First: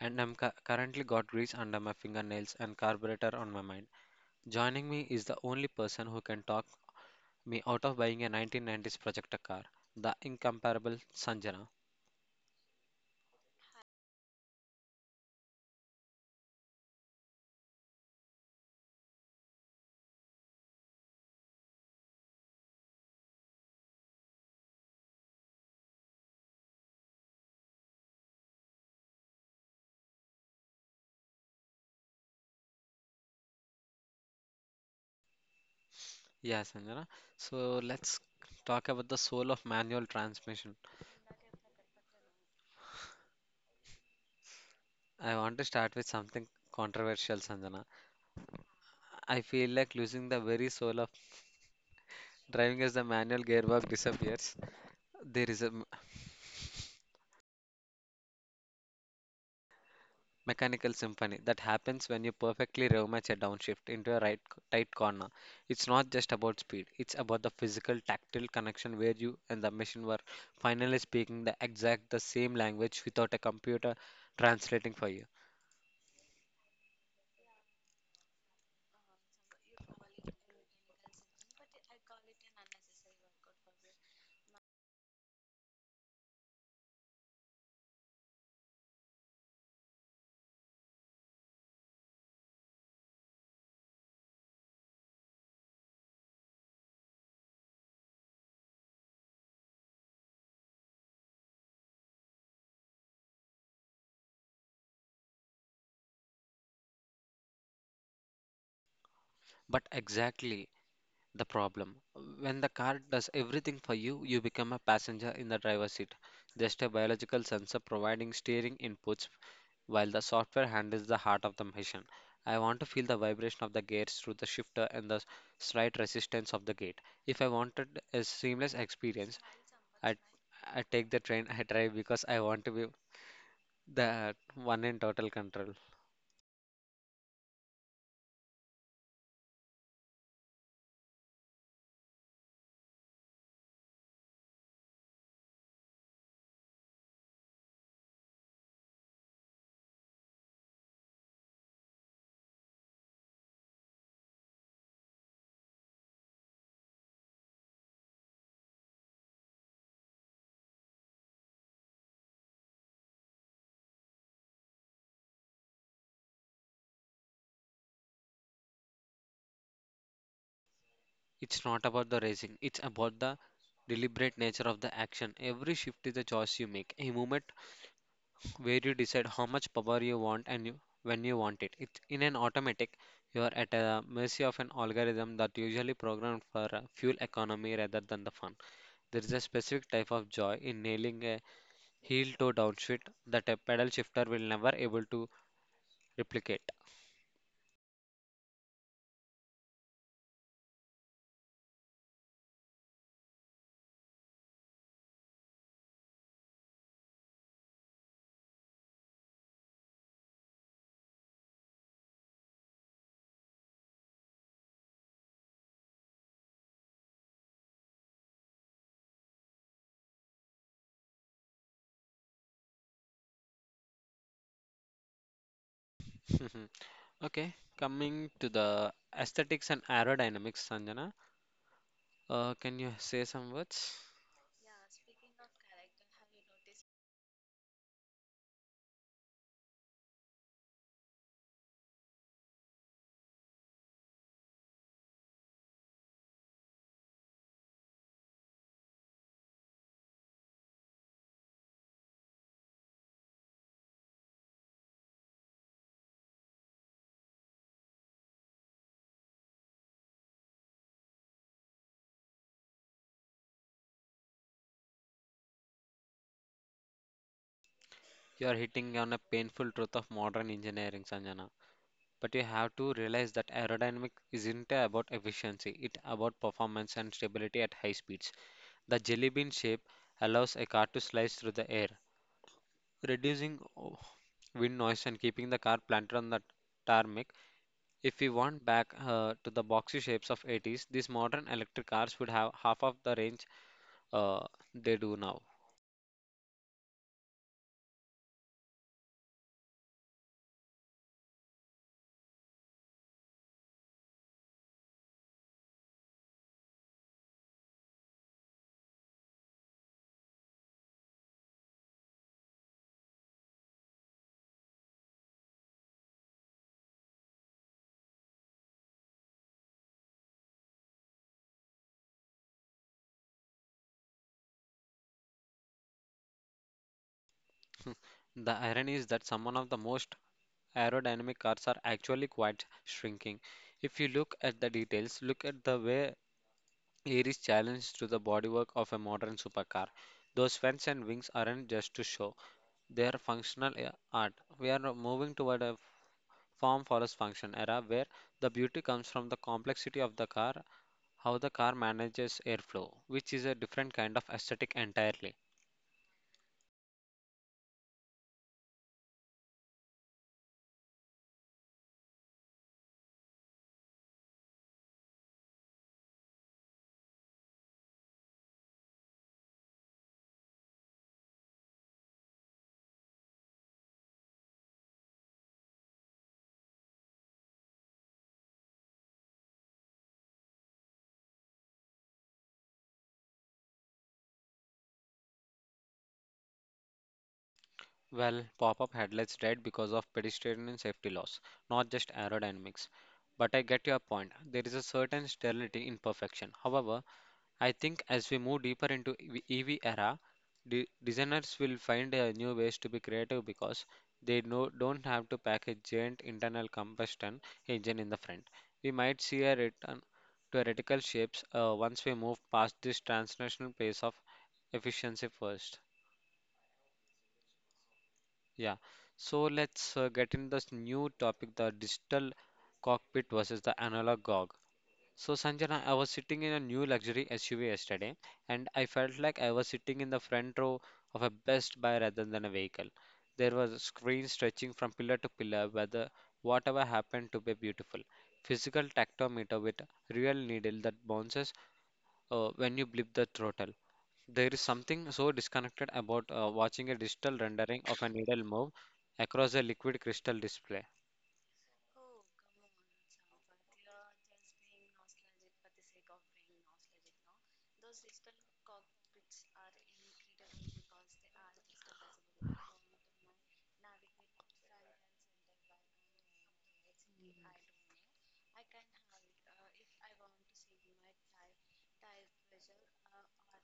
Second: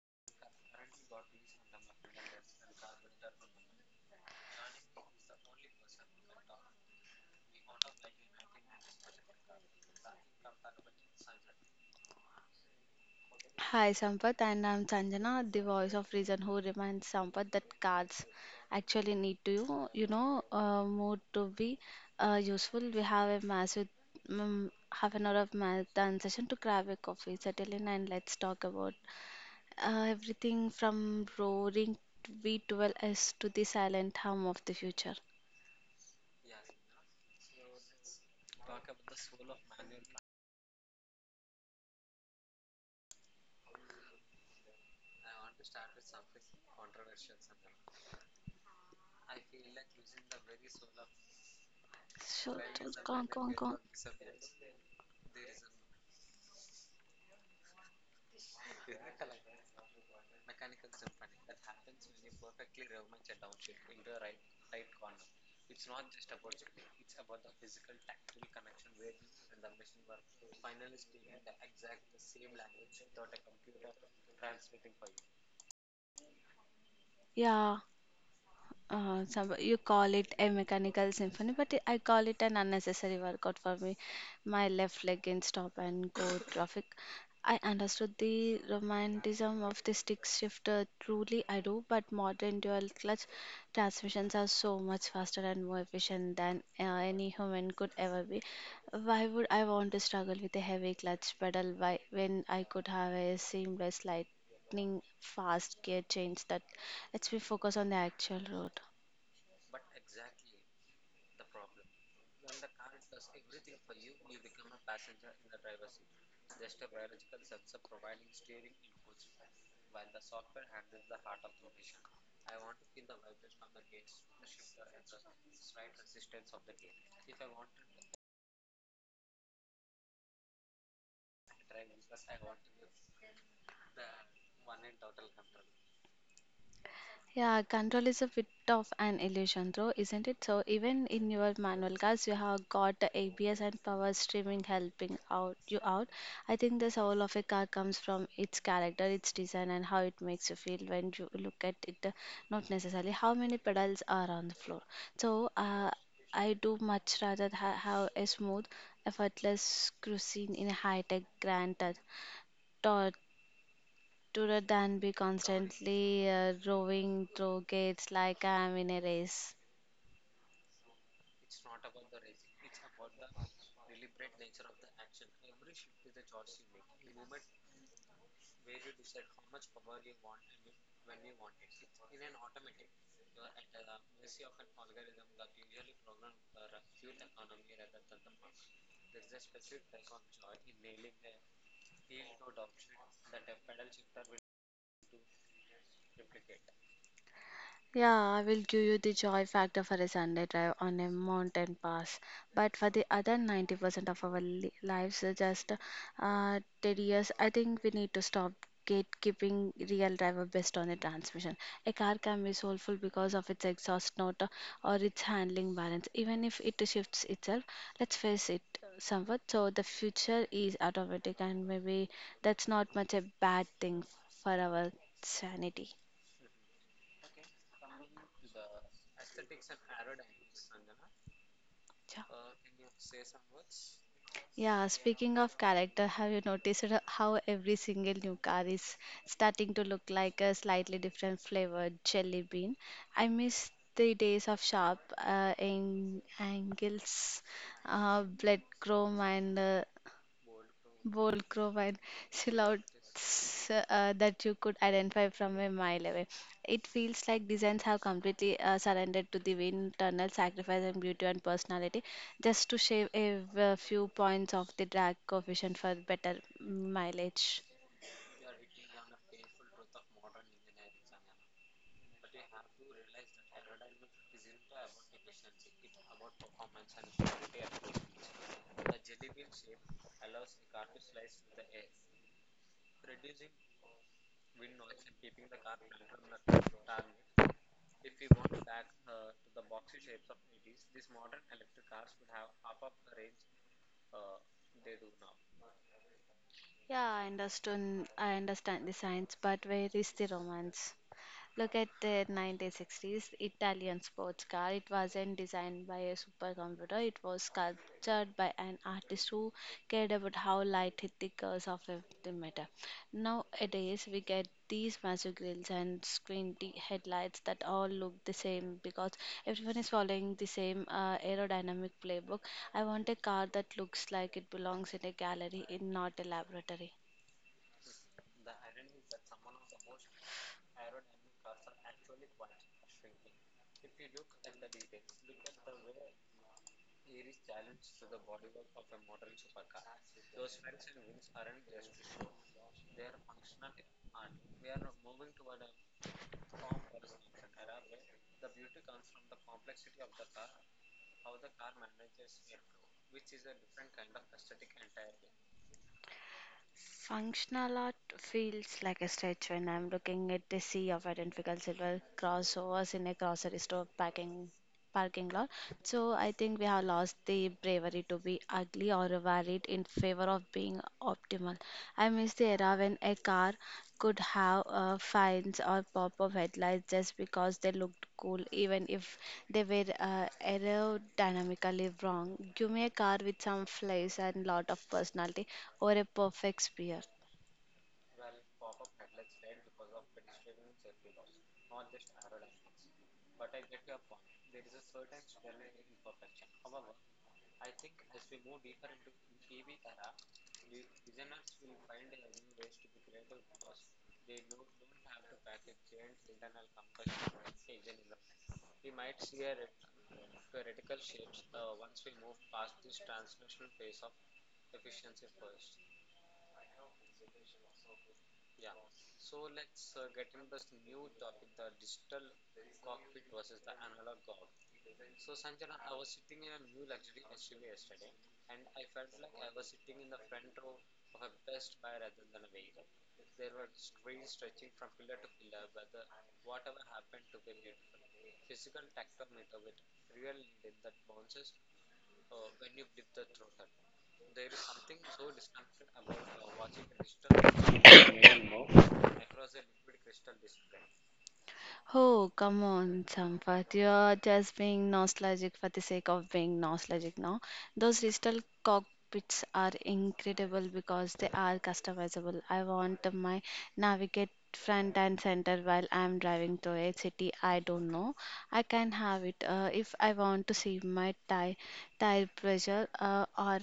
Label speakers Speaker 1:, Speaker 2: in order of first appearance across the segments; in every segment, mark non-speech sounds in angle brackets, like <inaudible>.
Speaker 1: and currently got grease under my fingernails and carburetor on my mind. Joining me is the only person who can talk me out of buying a 1990s projector car, the incomparable Sanjana.
Speaker 2: Hi Sampath, and I'm Sanjana, the voice of reason who reminds Sampath that cards actually need to more to be useful. We have a massive half an hour of marathon session. To grab a coffee, settle in and let's talk about everything from roaring V12S to the silent hum of the future.
Speaker 1: Yeah, Sanjana. So let's talk about the soul of manual transmission. I want to start with something controversial, Sanjana. I feel like losing the very soul of
Speaker 2: So,
Speaker 1: driving
Speaker 2: so
Speaker 1: as the
Speaker 2: go on, go
Speaker 1: manual
Speaker 2: on, go on.
Speaker 1: gearbox disappears. There is a mechanical symphony that happens when you perfectly rematch a downshift into a right tight corner. It's not just about speed, it's about the physical tactile connection where you and the machine were finally speaking the exact the same language without a computer translating for you.
Speaker 2: Yeah. You call it a mechanical symphony, but I call it an unnecessary workout for me. My left leg in stop and go traffic. I understood the romanticism of the stick shifter, truly I do, but modern dual clutch transmissions are so much faster and more efficient than any human could ever be. Why would I want to struggle with a heavy clutch pedal why, when I could have a seamless lightning fast gear change that lets me focus on the actual road?
Speaker 1: But exactly the problem when the car does everything for you, you become a passenger in the driver's seat, just a biological sensor providing steering inputs while the software handles the heart of the machine. I want to feel the vibration of the gears through the shifter and the slight resistance of the gate. If I wanted a seamless experience, I I take the train I drive because I want to be the one in total control.
Speaker 2: Yeah, control is a bit of an illusion though, isn't it? So even in your manual cars you have got the ABS and power streaming helping out you out. I think the soul of a car comes from its character, its design and how it makes you feel when you look at it, not necessarily how many pedals are on the floor. So I do much rather have a smooth, effortless cruising in a high-tech grand touch. Taught to than be constantly roving through gates like I am in a race.
Speaker 1: It's not about the racing, it's about the deliberate nature of the action. Every shift is a choice you make, a movement where you decide how much power you want and you, when you want it. It's in an automatic, you are at a mercy of an algorithm that usually programmed for a fuel economy rather than the fun. There is a specific type of joy in nailing a heel toe downshift that a pedal shifter will never able to replicate.
Speaker 2: Yeah, I will give you the joy factor for a Sunday drive on a mountain pass. But for the other 90% of our lives are just tedious, I think we need to stop gatekeeping real driver based on the transmission. A car can be soulful because of its exhaust note or its handling balance, even if it shifts itself. Let's face it somewhat. So the future is automatic, and maybe that's not much a bad thing for our sanity.
Speaker 1: <laughs> Okay, coming to the aesthetics and aerodynamics, Sanjana,
Speaker 2: Yeah.
Speaker 1: can you say some words?
Speaker 2: Yeah, speaking of character, have you noticed it, how every single new car is starting to look like a slightly different flavored jelly bean? I miss the days of sharp angles, blood chrome, and bold crow and silhouettes that you could identify from a mile away. It feels like designs have completely surrendered to the wind, tunnel, sacrifice, and beauty and personality, just to shave a, few points of the drag coefficient for better mileage.
Speaker 1: You are hitting on a painful truth of modern engineering, Sanjana, but you have to realize that aerodynamic isn't about efficiency, it's about performance and stability at high speeds. The jelly bean shape allows a car to slice through the air, reducing wind noise and keeping the car planted on the tarmac. If we want back to the boxy shapes of 80s, these modern electric cars would have half of the range uh, they do now.
Speaker 2: Yeah, I understand. I understand the science, but where is the romance? Look at the 1960s Italian sports car. It wasn't designed by a supercomputer. It was sculptured by an artist who cared about how light hit the curves of the matter. Nowadays, we get these massive grills and headlights that all look the same because everyone is following the same aerodynamic playbook. I want a car that looks like it belongs in a gallery, in not a laboratory.
Speaker 1: The irony is that some of the most aerodynamic cars are actually quite shrinking if you look at the details. Look at the way air is challenged to the bodywork of a modern supercar. Those fans and wings aren't just to show, they are art. We are moving toward a form follows function era where the beauty comes from the complexity of the car, how the car manages airflow, which is a different kind of aesthetic entirely.
Speaker 2: Functional art feels like a stretch when I'm looking at the sea of identical silver crossovers in a grocery store packing parking lot. So I think we have lost the bravery to be ugly or varied in favor of being optimal. I miss the era when a car could have fines or pop-up headlights just because they looked cool, even if they were aerodynamically wrong. Give me a car with some flares and lot of personality or a perfect spear.
Speaker 1: Well, pop up headlights died because of pedestrian safety laws, not just aerodynamics. But I get your point. There is a certain sterility in perfection. However, I think as we move deeper into EV era, designers will find new ways to be creative because they no, don't have to pack a giant internal combustion engine in the front. We might see a return to radical shapes once we move past this transnational pace of efficiency first. Yeah. So let's get in this new topic, the digital cockpit versus the analog gog. So, Sanjana, I was sitting in a new luxury SUV yesterday, and I felt like I was sitting in the front row of a Best Buy rather than a vehicle. There was a screen stretching from pillar to pillar, whether whatever happened to be beautiful. Physical tactometer with real needle that bounces when you blip the throttle. There is something so disconnected about watching a digital rendering of a needle move across a liquid crystal display.
Speaker 2: Oh, come on, Sampath. You're just being nostalgic for the sake of being nostalgic now. Those digital cockpits are incredible because they are customizable. I want my navigate front and center while I'm driving to a city I don't know. I can have it if I want to see my tire pressure or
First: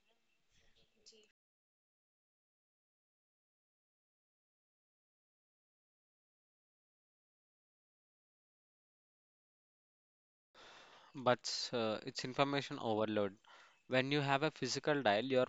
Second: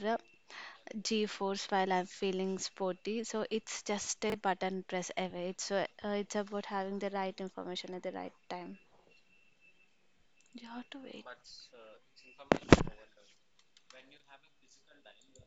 Speaker 2: G-force while I'm feeling sporty. So it's just a button press away. It's about having the right information at the right time. You have to wait.
Speaker 1: But it's information overload when you have a physical dial, your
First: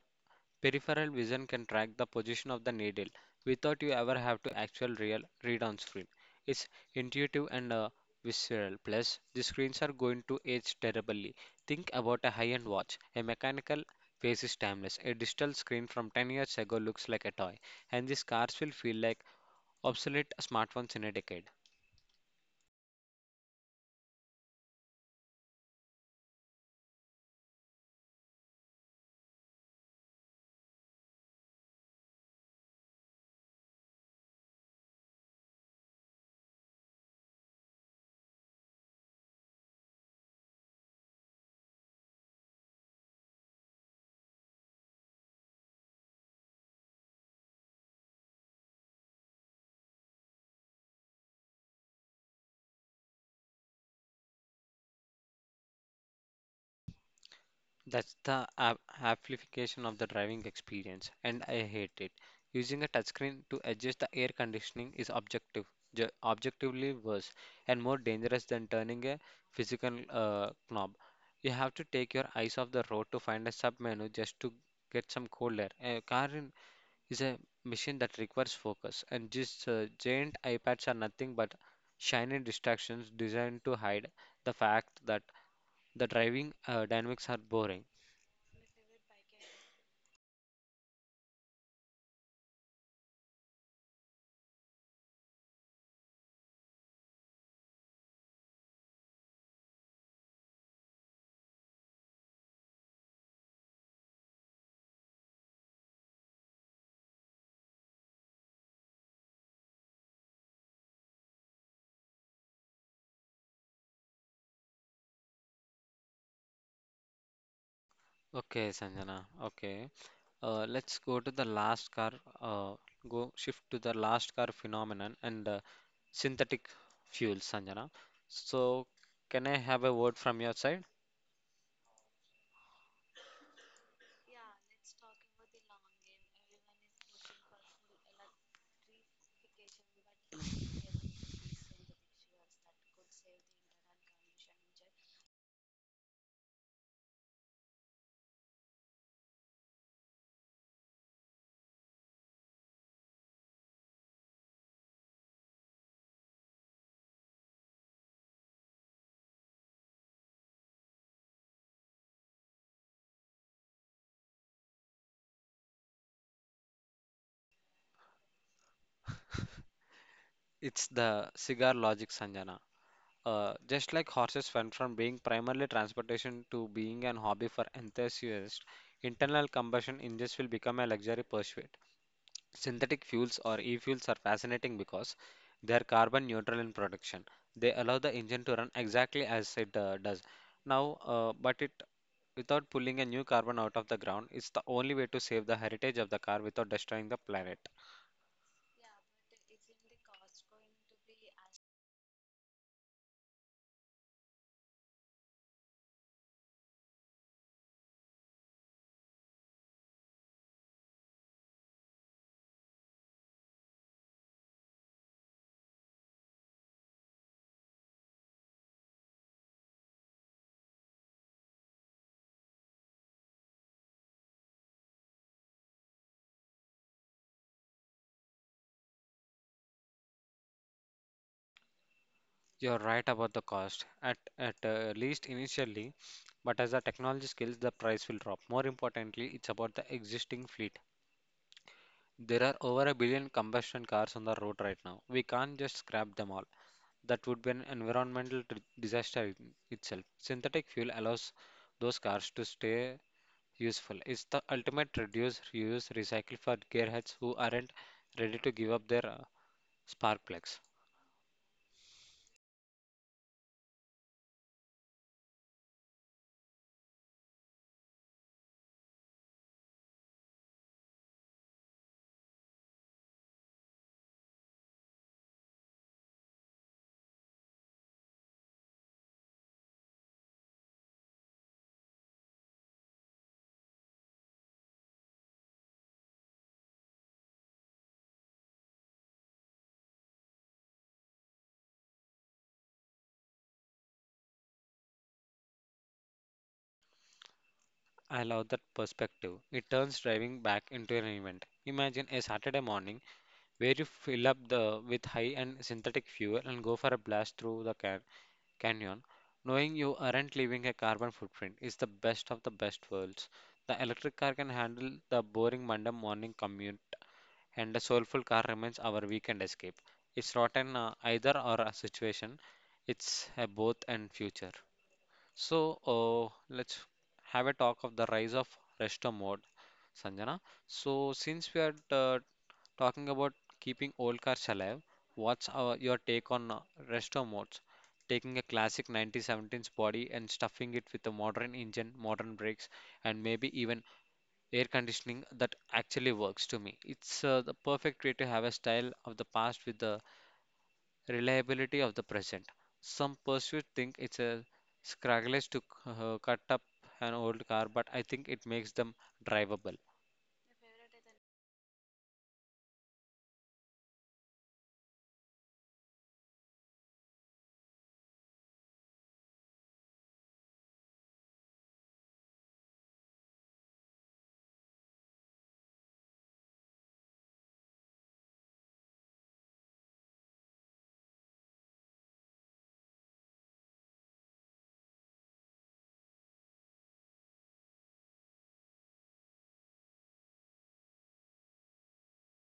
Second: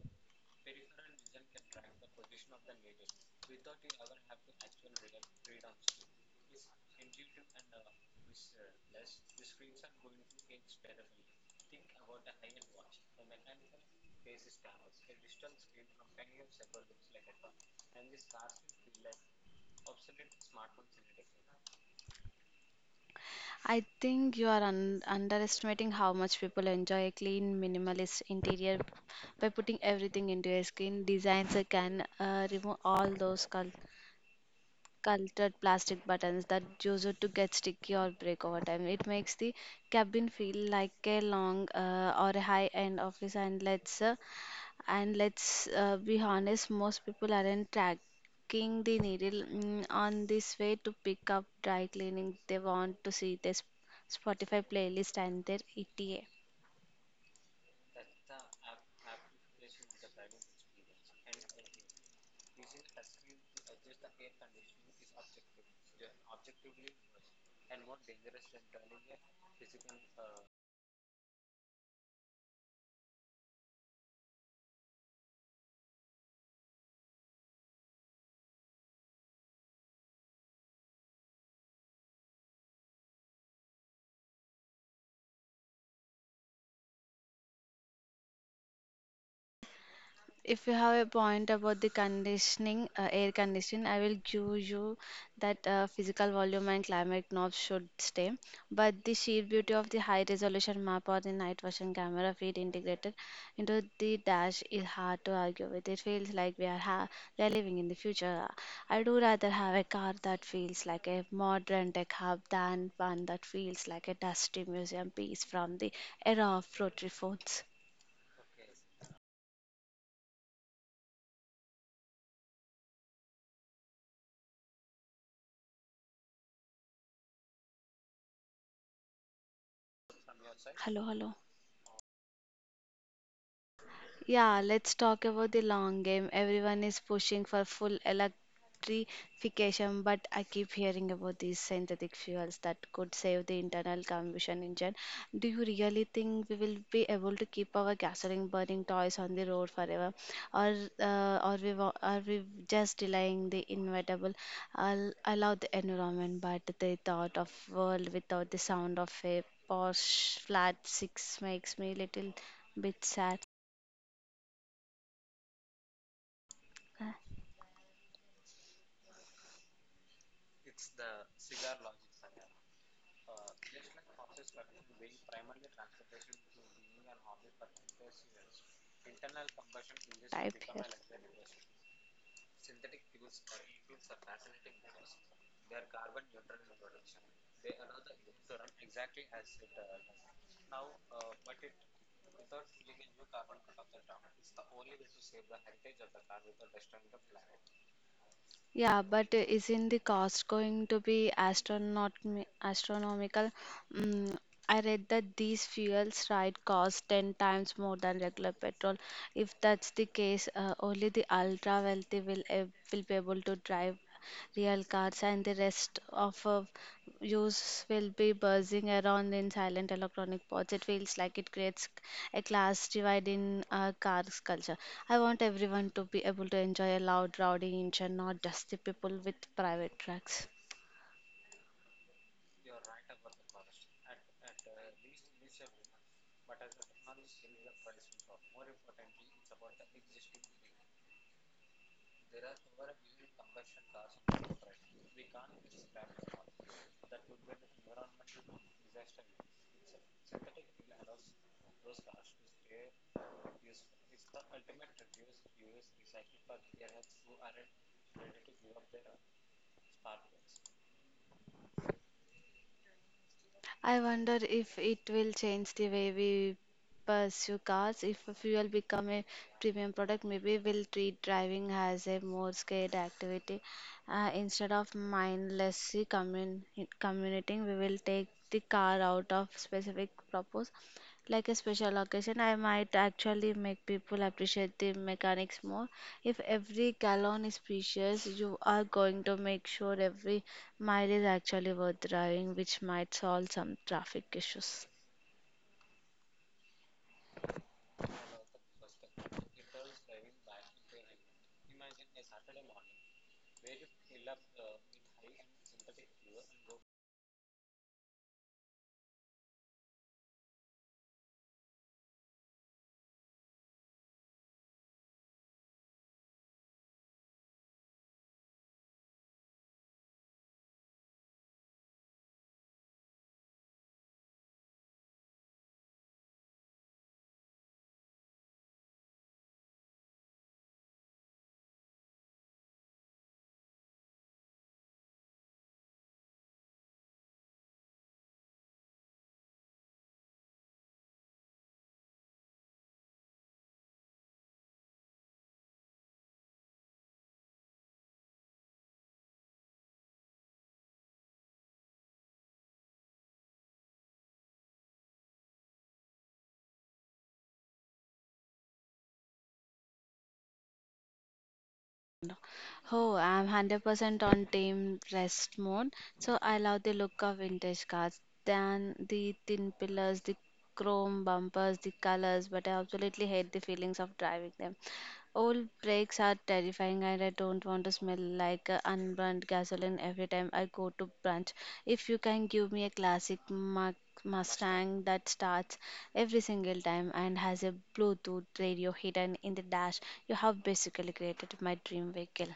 Speaker 1: peripheral vision can track the position of the needle without you ever have to actual real read on screen. It's intuitive and visceral. Plus, the screens are going to age terribly. Think about a high-end watch. A mechanical face is timeless. A digital screen from 10 years ago looks like a toy, and these cars will feel like obsolete smartphones in a decade.
Speaker 2: I think you are underestimating how much people enjoy a clean, minimalist interior by putting everything into a skin designs that can remove all those colors cultured plastic buttons that used to get sticky or break over time. It makes the cabin feel like a long or a high end office. And let's be honest, most people aren't tracking the needle on this way to pick up dry cleaning. They want to see this Spotify playlist and their ETA.
Speaker 1: That's the ap- amplification of the driving experience, and I hate it. Using a touchscreen to adjust the air conditioning is objectively worse and more dangerous than turning a physical knob. You have to take your eyes off the road to find a sub menu just to get some cold air. Is a machine that requires focus, and just giant iPads are nothing but shiny distractions designed to hide the fact that the driving dynamics are boring.
Speaker 2: If you have a point about the conditioning, air conditioning, I will give you that physical volume and climate knobs should stay. But the sheer beauty of the high resolution map or the night vision camera feed integrated into the dash is hard to argue with. It feels like we are living in the future. I do rather have a car that feels like a modern tech hub than one that feels like a dusty museum piece from the era of rotary phones.
Speaker 1: Okay, Sanjana. Okay. Let's go to the last car. Uh, Go shift to the last car phenomenon and synthetic fuels, Sanjana. So, can I have a word from your side?
Speaker 2: Hello, hello. Yeah, let's talk about the long game. Everyone is pushing for full electrification, but I keep hearing about these synthetic fuels that could save the internal combustion engine. Do you really think we will be able to keep our gasoline burning toys on the road forever, or are we just delaying the inevitable? I'll allow the environment, but the thought of world without the sound of a Porsche flat six makes me a little bit sad.
Speaker 1: It's the cigar logic, Sanjana. Just like horses went from being primarily transportation to being an hobby for enthusiasts, internal combustion engines will
Speaker 2: Type
Speaker 1: become
Speaker 2: here.
Speaker 1: a luxury pursuit. Synthetic fuels or e-fuels are fascinating because they are carbon neutral in production. They allow the engine to run exactly as it does now, but it without pulling a new carbon out of the ground. It's the only way to save the heritage of the car without destroying the planet.
Speaker 2: Yeah, but isn't the cost going to be astronaut astronomical? Mm, I read that these fuels ride cost 10 times more than regular petrol. If that's the case, only the ultra wealthy will be able to drive real cars, and the rest of use will be buzzing around in silent electronic pods. It feels like it creates a class divide in cars culture. I want everyone to be able to enjoy a loud, rowdy engine, not just the people with private trucks.
Speaker 1: You're right about the cost, at least initially, but as the technology scales, the price will drop. More importantly, it's about the existing fleet. There are over a billion combustion cars on the road right now. We can't just scrap them all. That would be an disaster in itself. Synthetic fuel allows those cars to stay useful. It's the ultimate reduce, reuse, recycle for gearheads who aren't ready to give up their spark plugs.
Speaker 2: I wonder if it will change the way we pursue cars. If fuel become a premium product, maybe we'll treat driving as a more skilled activity. Instead of mindlessly commuting, we will take the car out of specific purpose like a special occasion, I might actually make people appreciate the mechanics more. If every gallon is precious, you are going to make sure every mile is actually worth driving, which might solve some traffic issues.
Speaker 1: I love that perspective. It turns driving back into an event. Imagine a Saturday morning where you fill up the with high and synthetic fuel and go for a blast through the canyon, knowing you aren't leaving a carbon footprint is the best of the best worlds. The electric car can handle the boring Monday morning commute, and the soulful car remains our weekend escape. It's not an either or a situation, it's a both and future. So let's have a talk of the rise of resto mode, Sanjana. So since we are talking about keeping old cars alive, your take on resto modes? Taking a classic 1917's body and stuffing it with a modern engine, modern brakes, and maybe even air conditioning that actually works to me. It's the perfect way to have a style of the past with the reliability of the present. Some pursuit think it's a sacrilege to cut up an old car, but I think it makes them drivable.
Speaker 2: No. Oh, I'm 100% on team rest mode. So I love the look of vintage cars, then the thin pillars, the chrome bumpers, the colors, but I absolutely hate the feelings of driving them. Old brakes are terrifying, and I don't want to smell like unburned gasoline every time I go to brunch. If you can give me a classic Mustang that starts every single time and has a Bluetooth radio hidden in the dash, you have basically created my dream vehicle.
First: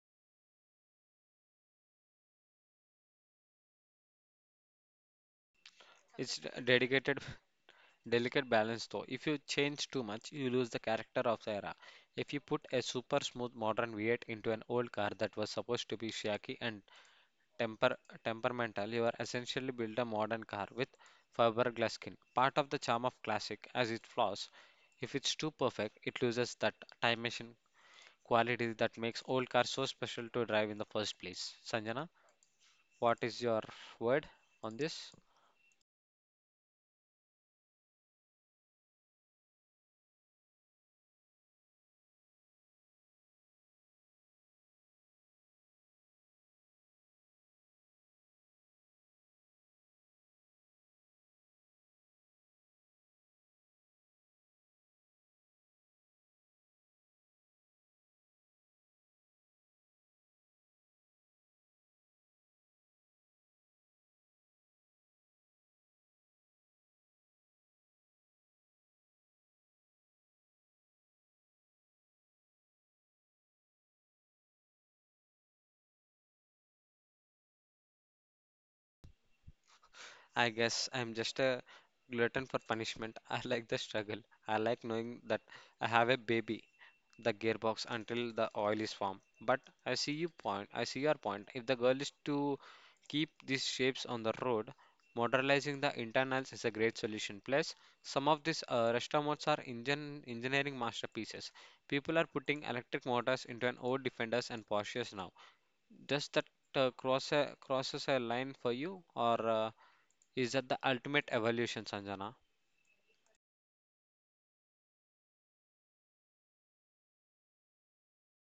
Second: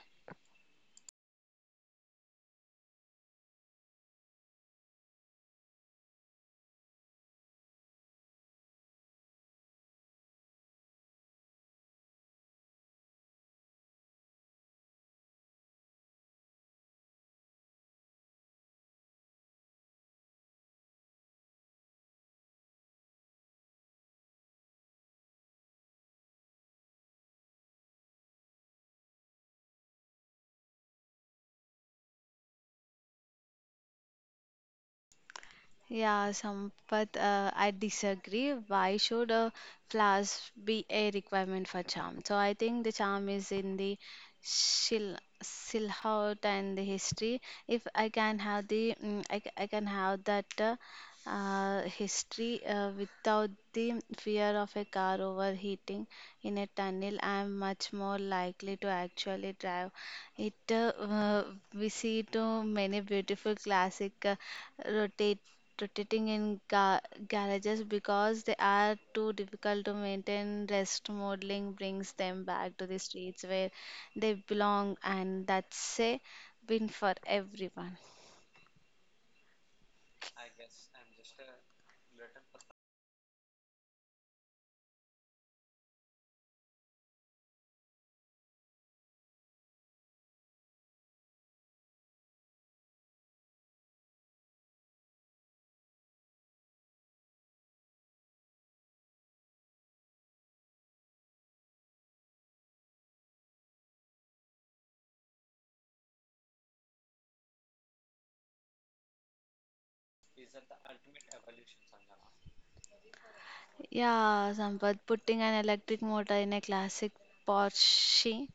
Speaker 1: Dedicated, <laughs> delicate balance though. If you change too much, you lose the character of the era. If you put a super smooth modern V8 into an old car that was supposed to be shaky and temper temperamental, you are essentially built a modern car with fiberglass skin. Part of the charm of classic as its flaws, if it's too perfect, it loses that time machine quality that makes old cars so special to drive in the first place. Sanjana, what is your word on this?
Speaker 2: Yeah, Sampath, I disagree. Why should a flask be a requirement for charm? So I think the charm is in the shil silhouette and the history. If I can have the, I can have that history without the fear of a car overheating in a tunnel, I am much more likely to actually drive it. We see too many beautiful classic rotate rotating in ga- garages because they are too difficult to maintain. Rest modeling brings them back to the streets where they belong, and that's a win for everyone.
Speaker 1: I guess I'm just a glutton for punishment. <laughs> I like the struggle. I like knowing that I have a baby, the gearbox until the oil is formed. But I see your point. If the goal is to keep these shapes on the road, modernizing the internals is a great solution. Plus, some of these restomods are engine engineering masterpieces. People are putting electric motors into an old Defenders and Porsches now. Does that crosses a line for you, or? Is that the ultimate evolution, Sanjana?
Speaker 2: Yeah, Sampath, putting an electric motor in a classic Porsche.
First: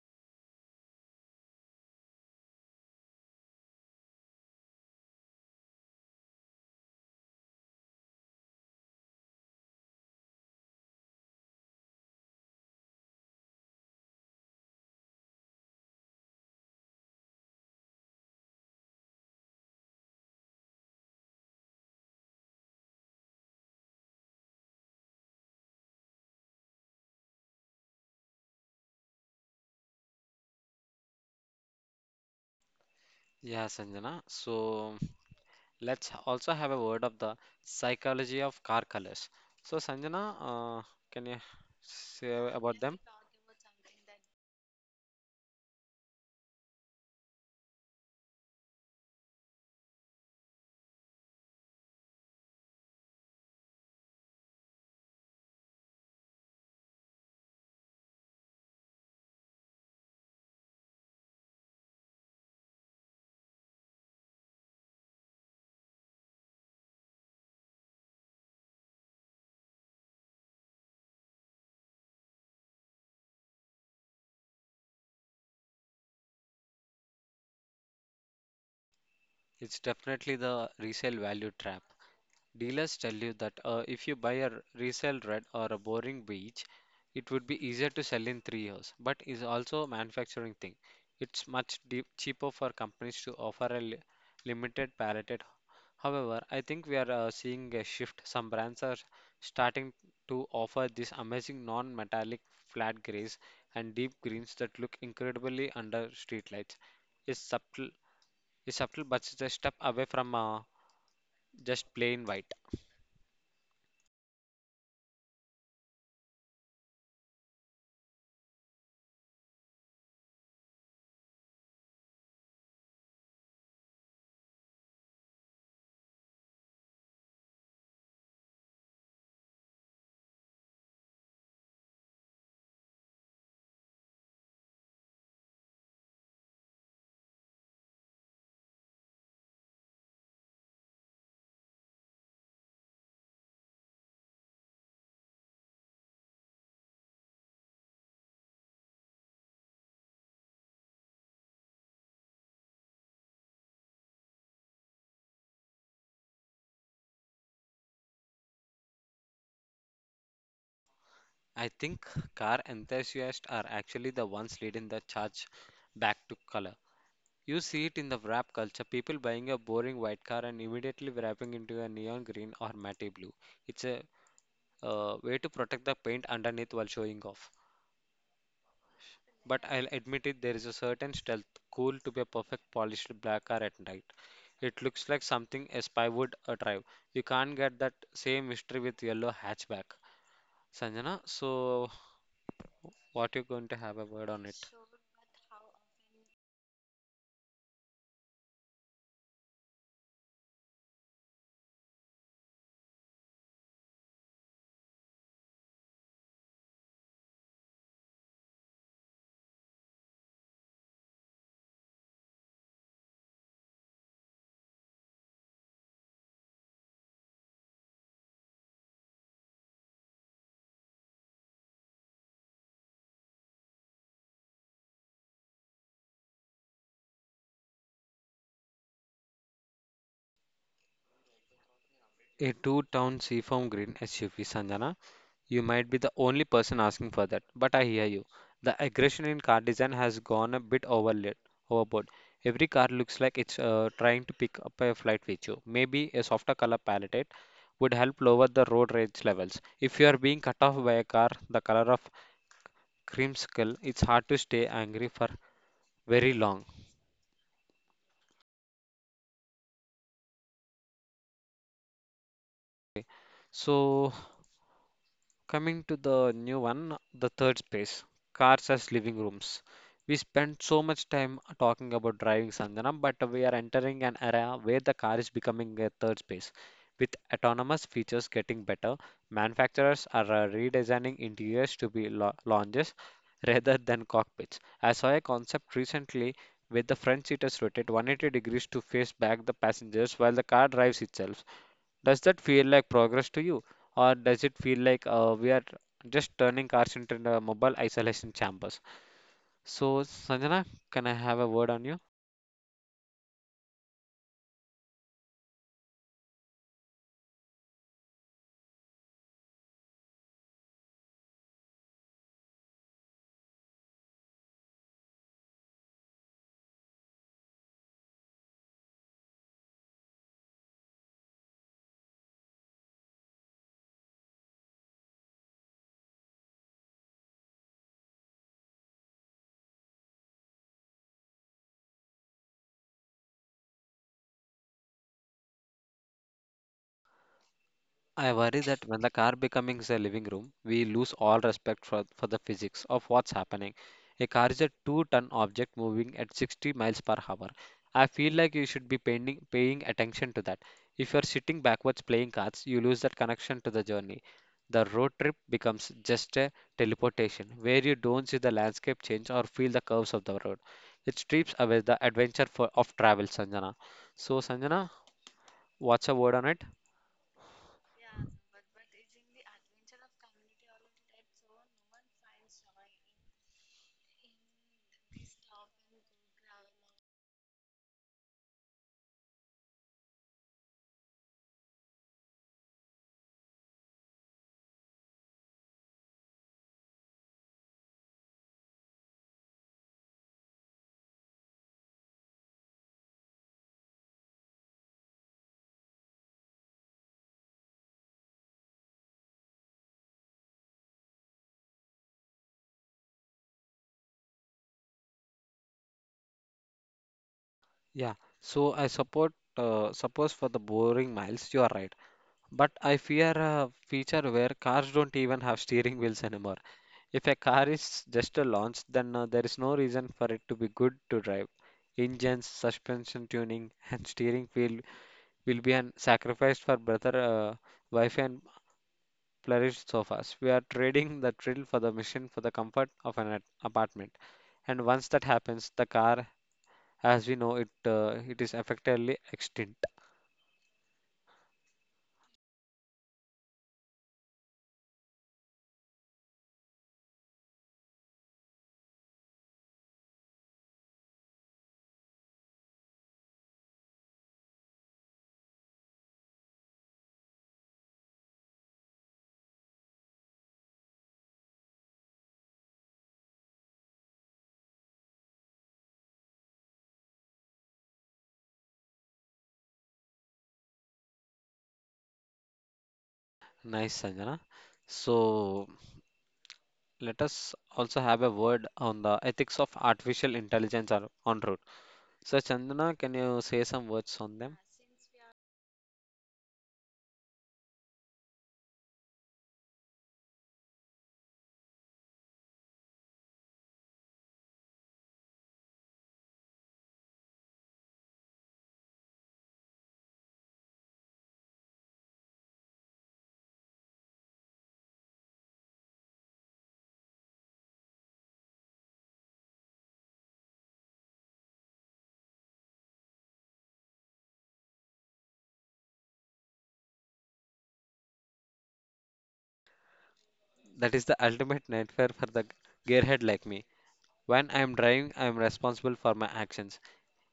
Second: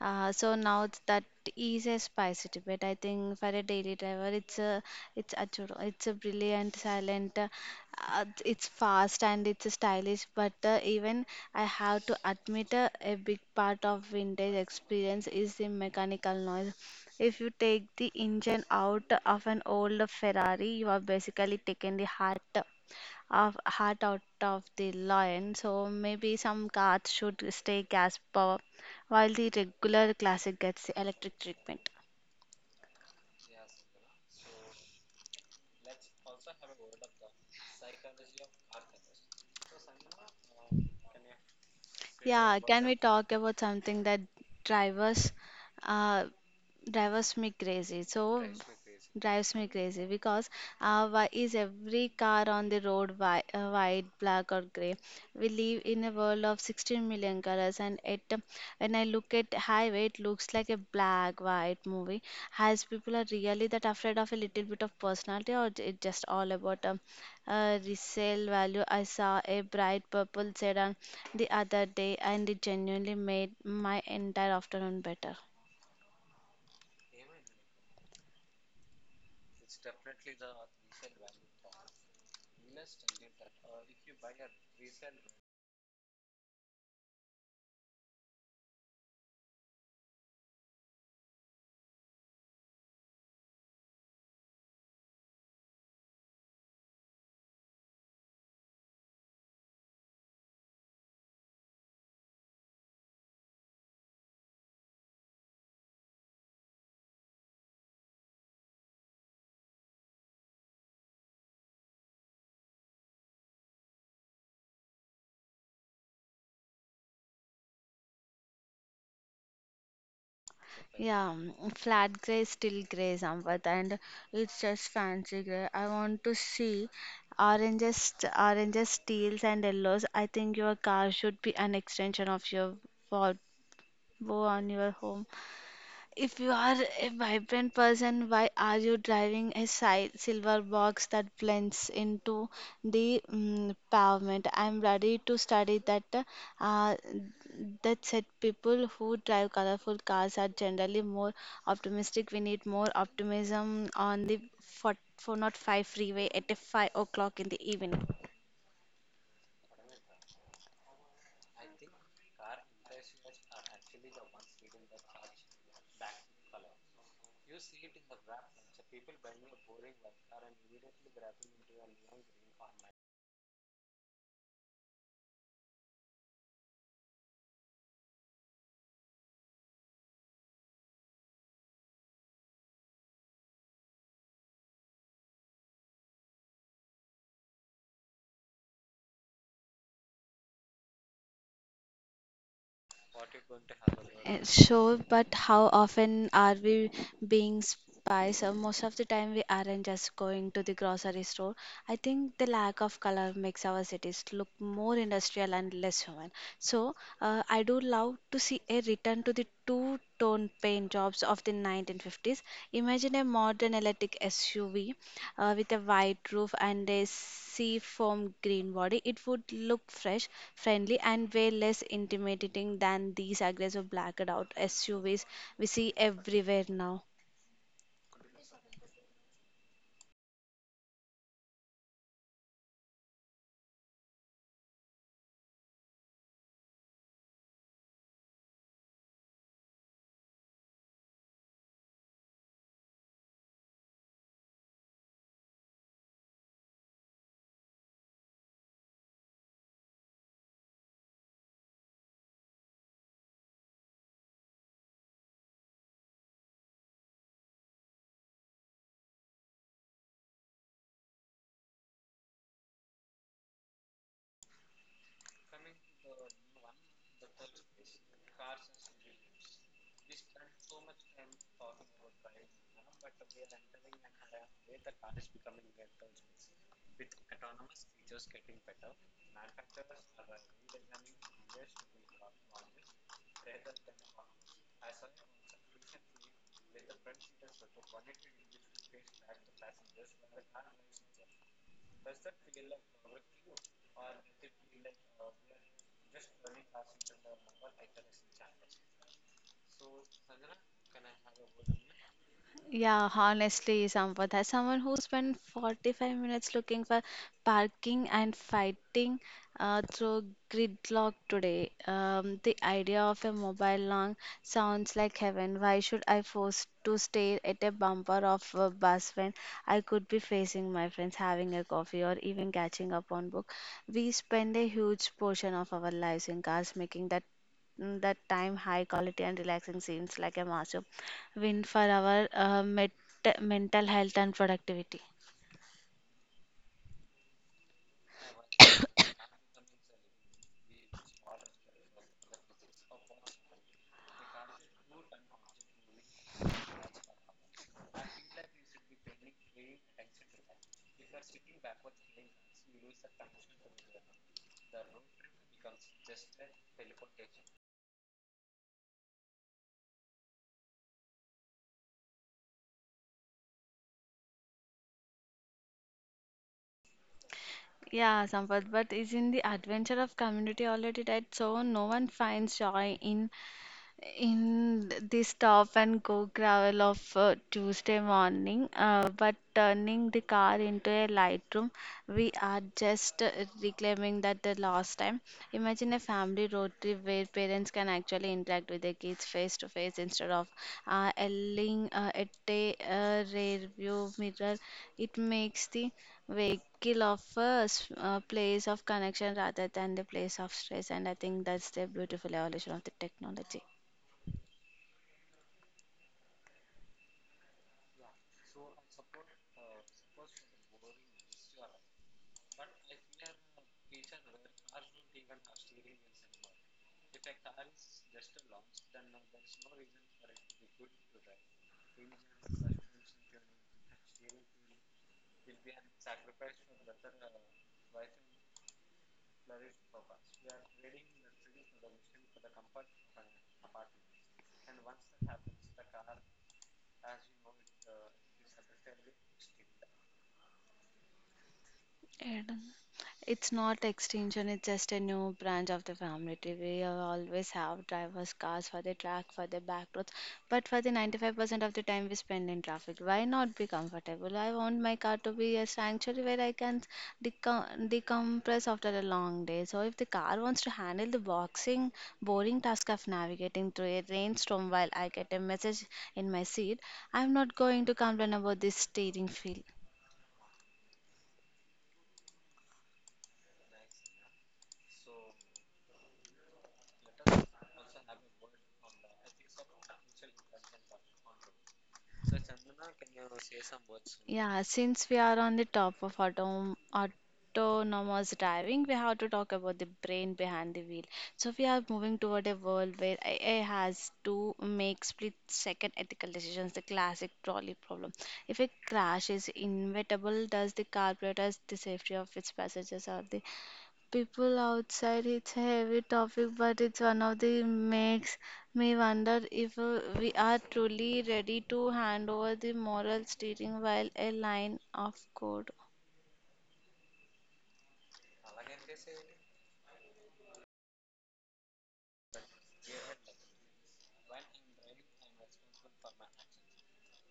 Speaker 2: So now it's that is a spicy Tibet. I think for a daily driver, it's a churro. It's a brilliant silent. It's fast and it's stylish, but even I have to admit a big part of vintage experience is the mechanical noise. If you take the engine out of an old Ferrari, you are basically taking the heart of heart out of the lion. So maybe some cars should stay gas power while the regular classic gets the electric treatment.
Speaker 1: Yeah, Sanjana. So let's also have a word of the psychology of car colors. So, Sanjana, can you say
Speaker 2: Yeah,
Speaker 1: about
Speaker 2: can we
Speaker 1: them?
Speaker 2: talk about something that drivers uh drives me crazy? So drives me crazy because Why is every car on the road white, black or gray? We live in a world of 16 million colors and it when I look at highway it looks like a black white movie. Has people are really that afraid of a little bit of personality or it just all about resale value? I saw a bright purple sedan the other day and it genuinely made my entire afternoon better.
Speaker 1: It's definitely the resale value trap. Dealers tell you that if you buy a resale red or a boring beige, it would be easier to sell in 3 years, but is also a manufacturing thing. It's much deep, cheaper for companies to offer a limited palette. However, I think we are seeing a shift. Some brands are starting to offer these amazing non-metallic flat grays and deep greens that look incredibly under streetlights. It's subtle, it's subtle, but it's a step away from just plain white.
Speaker 2: Yeah, flat gray is still gray, Sampath, and it's just fancy gray. I want to see oranges, teals, and yellows. I think your car should be an extension of your wardrobe on your home. If you are a vibrant person, why are you driving a si silver box that blends into the pavement? I'm ready to study that. Uh, that said, people who drive colorful cars are generally more optimistic. We need more optimism on the four not five freeway at 5 o'clock in the evening.
Speaker 1: I think car enthusiasts are actually the ones leading the charge back to color. You see it in the wrap culture, people buying a boring white car and immediately wrapping into a neon green or matte blue. It's a way to protect the paint underneath while showing off. But I'll admit it, there is a certain stealth cool to be a perfect polished black car at night. It looks like something a spy would drive. You can't get that same mystery with yellow hatchback. Sanjana, so what you going to have a word on
Speaker 2: Uh,
Speaker 1: it?
Speaker 2: Sure, but how often are we being spies? Most of the time, we aren't just going to the grocery store. I think the lack of color makes our cities look more industrial and less human. I do love to see a return to the two tone paint jobs of the 1950s. Imagine a modern electric SUV with a white roof and a seafoam green body. It would look fresh, friendly, and way less intimidating than these aggressive blacked out SUVs we see everywhere now.
Speaker 1: A two-tone seafoam green SUV, Sanjana. You might be the only person asking for that, but I hear you. The aggression in car design has gone a bit overboard. Every car looks like it's trying to pick up a flight with you. Maybe a softer color palette would help lower the road rage levels. If you are being cut off by a car the color of creamsicle, it's hard to stay angry for very long. Okay. So coming to the new one, the third space, cars as living rooms. We spent so much time talking about driving Sanjana, but we are entering an era where the car is becoming a third space. With autonomous features getting better, manufacturers are redesigning interiors to be lounges rather than cockpits. I saw a concept recently where the front seat is rotated 180 degrees to face back the passengers while the car drives itself. Does that feel like progress to you, or does it feel like we are just turning cars into the mobile isolation chambers? So, Sanjana, can I have a word on you?
Speaker 2: Yeah, honestly, Sampath, as someone who spent 45 minutes looking for parking and fighting through gridlock today, the idea of a mobile long sounds like heaven. Why should I force to stay at a bumper of a bus when I could be facing my friends, having a coffee, or even catching up on book? We spend a huge portion of our lives in cars, making that time high quality and relaxing seems like a masterpiece win for our mental health and productivity.
Speaker 1: I worry that when the car becomes a living room, we lose all respect for the physics of what's happening. A car is a two-ton object moving at 60 miles per hour. I feel like you should be paying attention to that. If you're sitting backwards playing cards, you lose that connection to the journey. The road trip becomes just a teleportation where you don't see the landscape change or feel the curves of the road. It strips away the adventure of travel, Sanjana. So, Sanjana, what's your word on it?
Speaker 2: Yeah, Sampath, but is in the adventure of community already that so no one finds joy in the stop and go gravel of Tuesday morning, but turning the car into a lightroom, we are just reclaiming that the last time. Imagine a family road trip where parents can actually interact with their kids face to face instead of yelling at a rear view mirror. It makes the vehicle of a place of connection rather than the place of stress, and I think that's the beautiful evolution of the technology.
Speaker 1: Yeah, so I support suppose for the boring miles, you are right. But I fear a feature where cars don't even have steering wheels anymore. If a car is just a launch, then there is no reason for it to be good to drive. Engines, suspension tuning, <laughs> and steering wheel will be an sacrifice for better Wi-Fi and flourished sofas. We are trading the thrill for the mission for the comfort of an apartment. And once that happens, the car, as we know it, it is effectively extinct.
Speaker 2: And it's not extinction, it's just a new branch of the family tree. We always have driver's cars for the track, for the back roads, but for the 95% of the time we spend in traffic. Why not be comfortable? I want my car to be a sanctuary where I can decompress after a long day. So if the car wants to handle the boring task of navigating through a rainstorm while I get a message in my seat, I'm not going to complain about this steering feel.
Speaker 1: Nice, Sanjana. So let us also have a word on the ethics of artificial intelligence on route. So Chandana, can you say some words on them?
Speaker 2: Yeah, since we are on the top of autom autonomous driving, we have to talk about the brain behind the wheel. So we are moving toward a world where AI has to make split-second ethical decisions, the classic trolley problem. If a crash is inevitable, does the car prioritize the safety of its passengers or the people outside. It's a heavy topic, but it's one of the makes me wonder if we are truly ready to hand over the moral steering while a line of code.
Speaker 1: That is the ultimate nightmare for the gearhead like me. When I am driving, I am responsible for my actions.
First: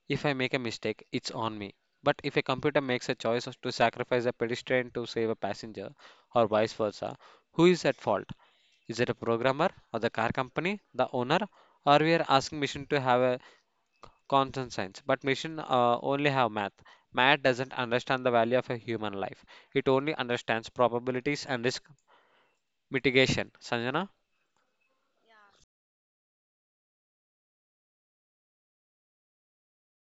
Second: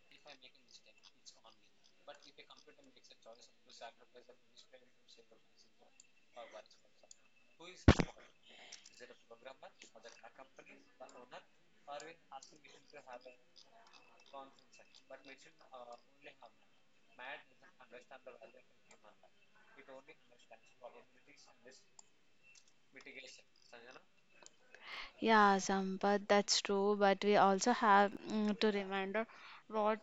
Speaker 1: If I make a mistake, it's on me. But if a computer makes a choice as to sacrifice a pedestrian to save a passenger, or vice versa, who is at fault? Is it a programmer or the car company, the owner, or we are asking machine to have a content science, but machine only have math. Math doesn't understand the value of a human life. It only understands probabilities and risk mitigation, Sanjana.
Speaker 2: Yeah, Sampath, that's true, but we also have to remember what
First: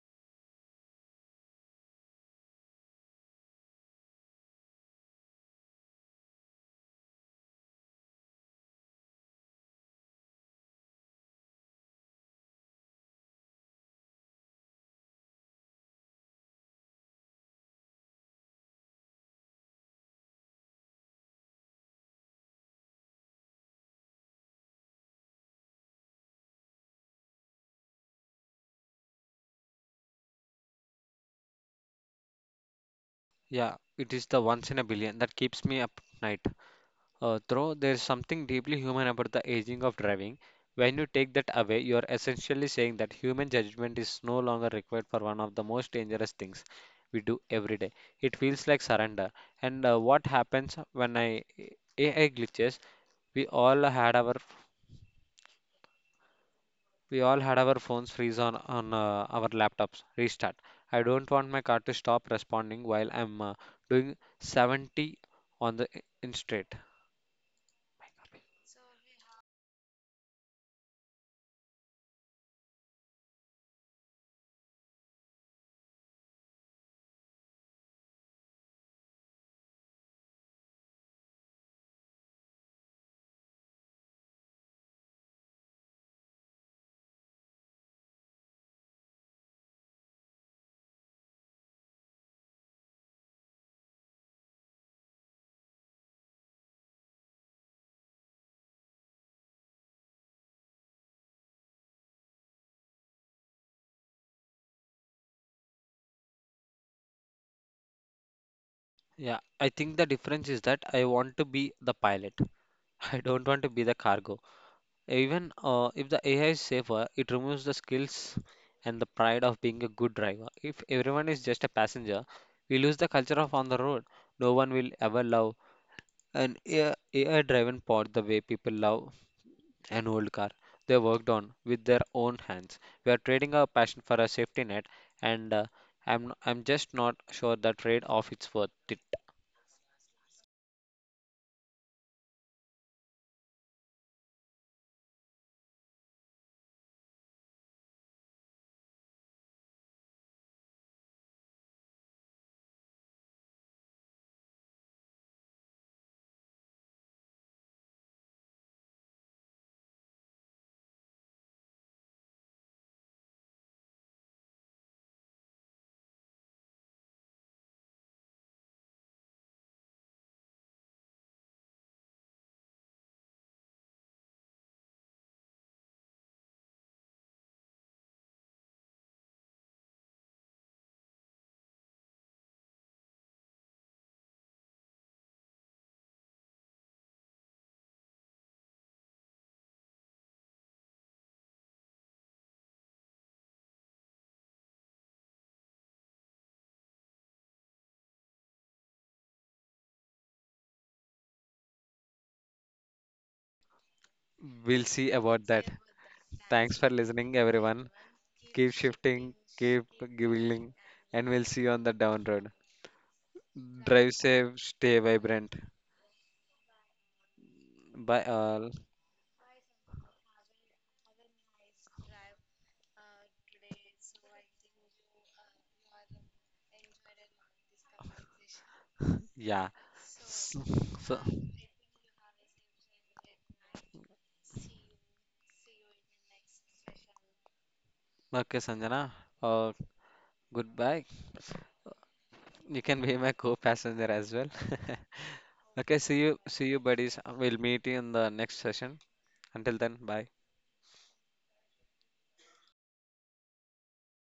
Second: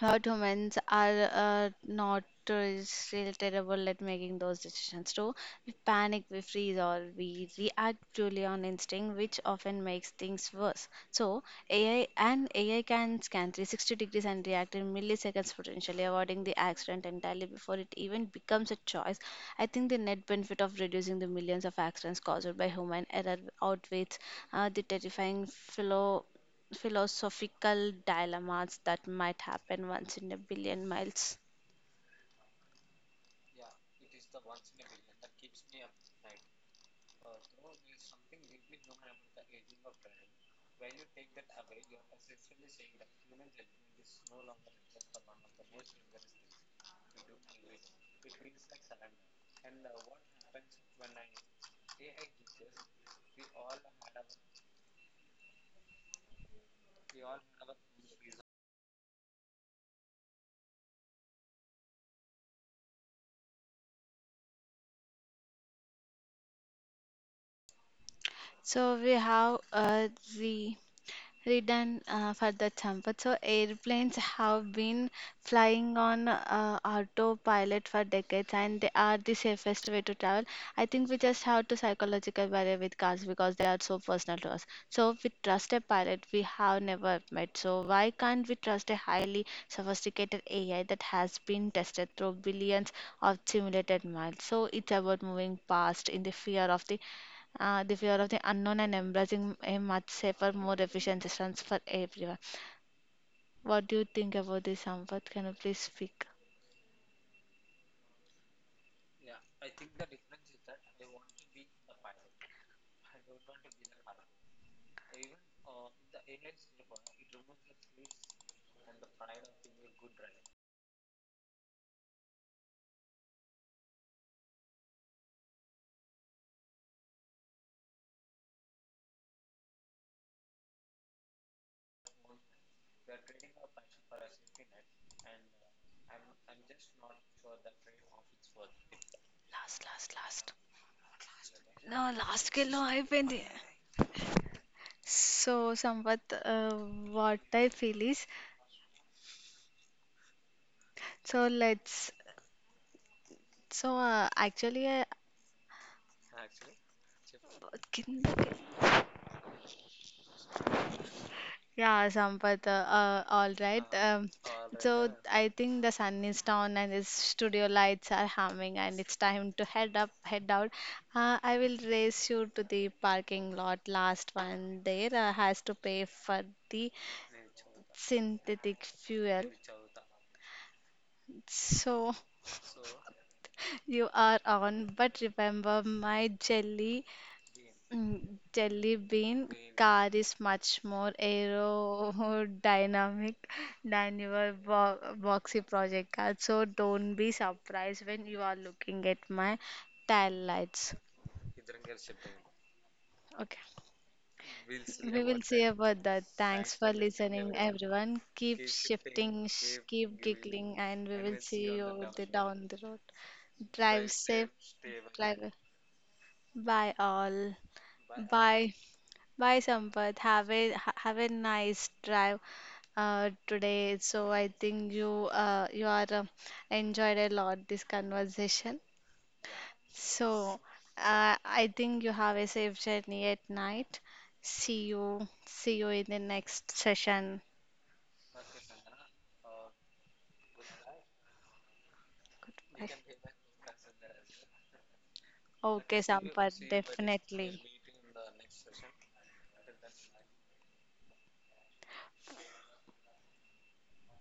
Speaker 2: What humans are not still terrible at making those decisions too. We panic, we freeze, or we react purely on instinct, which often makes things worse. So, AI can scan 360 degrees and react in milliseconds, potentially avoiding the accident entirely before it even becomes a choice. I think the net benefit of reducing the millions of accidents caused by human error outweighs the terrifying flow philosophical dilemmas that might happen once in a billion miles.
Speaker 1: Yeah, it is the once in a billion that keeps me up night. Though there is something deeply human about the aging of driving. When you take that away you are essentially saying that human judgment is no longer required for one of the most dangerous things we do every day. It feels like surrender. And what happens when I AI glitches? We all had our We all had our phones freeze on our laptops. Restart. I don't want my car to stop responding while I'm doing 70 on the in straight.
Speaker 2: So we have the written for the trumpet. So airplanes have been flying on autopilot for decades, and they are the safest way to travel. I think we just have to psychological barrier with cars because they are so personal to us. So we trust a pilot we have never met. So why can't we trust a highly sophisticated AI that has been tested through billions of simulated miles? So it's about moving past in the fear of the unknown and embracing a much safer, more efficient systems for everyone. What do you think about this, Sampath? Can you please speak?
Speaker 1: Yeah, I think the difference is that I want to be the pilot. <laughs> I don't want to be the cargo. Even if the AI is safer, it removes the skills and the pride of being a good driver. If everyone is just a passenger, we lose the culture of on the road. No one will ever love an AI driven pod the way people love an old car they worked on with their own hands. We are trading our passion for a safety net, and I'm just not sure the trade off is worth it.
Speaker 2: Last last last నా last కెళ్ళో అయిపోయింది So, Sampath, what I feel is, so let's, so uh, actually, uh, కిందకి all right. So I think the sun is down and its studio lights are humming and it's time to head out. I will race you to the parking lot. Last one there has to pay for the synthetic fuel. So <laughs> you are on, but remember my jelly Mm, Jelly bean car is much more aerodynamic than your bo boxy project car. So don't be surprised when you are looking at my tail lights. Okay.
Speaker 1: We'll see
Speaker 2: We'll
Speaker 1: about
Speaker 2: see
Speaker 1: that.
Speaker 2: about that. Thanks
Speaker 1: Thanks for
Speaker 2: for
Speaker 1: listening,
Speaker 2: listening,
Speaker 1: everyone.
Speaker 2: everyone. Keep
Speaker 1: Keep shifting, keep
Speaker 2: keep
Speaker 1: giggling,
Speaker 2: giggling, and we
Speaker 1: and
Speaker 2: will
Speaker 1: we'll
Speaker 2: see
Speaker 1: see you on
Speaker 2: you
Speaker 1: the
Speaker 2: on
Speaker 1: down
Speaker 2: the
Speaker 1: road.
Speaker 2: down the road. Drive
Speaker 1: Drive
Speaker 2: safe.
Speaker 1: safe, stay
Speaker 2: Safe, drive well.
Speaker 1: vibrant.
Speaker 2: Bye all.
Speaker 1: Bye all.
Speaker 2: Bye. Bye, Sampath. Have have a nice drive today. So I think you are enjoyed a lot this conversation.
Speaker 1: Yeah.
Speaker 2: So
Speaker 1: So, so
Speaker 2: I think you have a safe journey at night. See you in the next session.
Speaker 1: okay, Sanjana. Uh, Goodbye. You can be
Speaker 2: Goodbye.
Speaker 1: my co passenger as well. <laughs>
Speaker 2: Okay,
Speaker 1: Okay,
Speaker 2: Sampath,
Speaker 1: see you, buddies.
Speaker 2: definitely.
Speaker 1: We'll meet you in the next session. Until then, bye.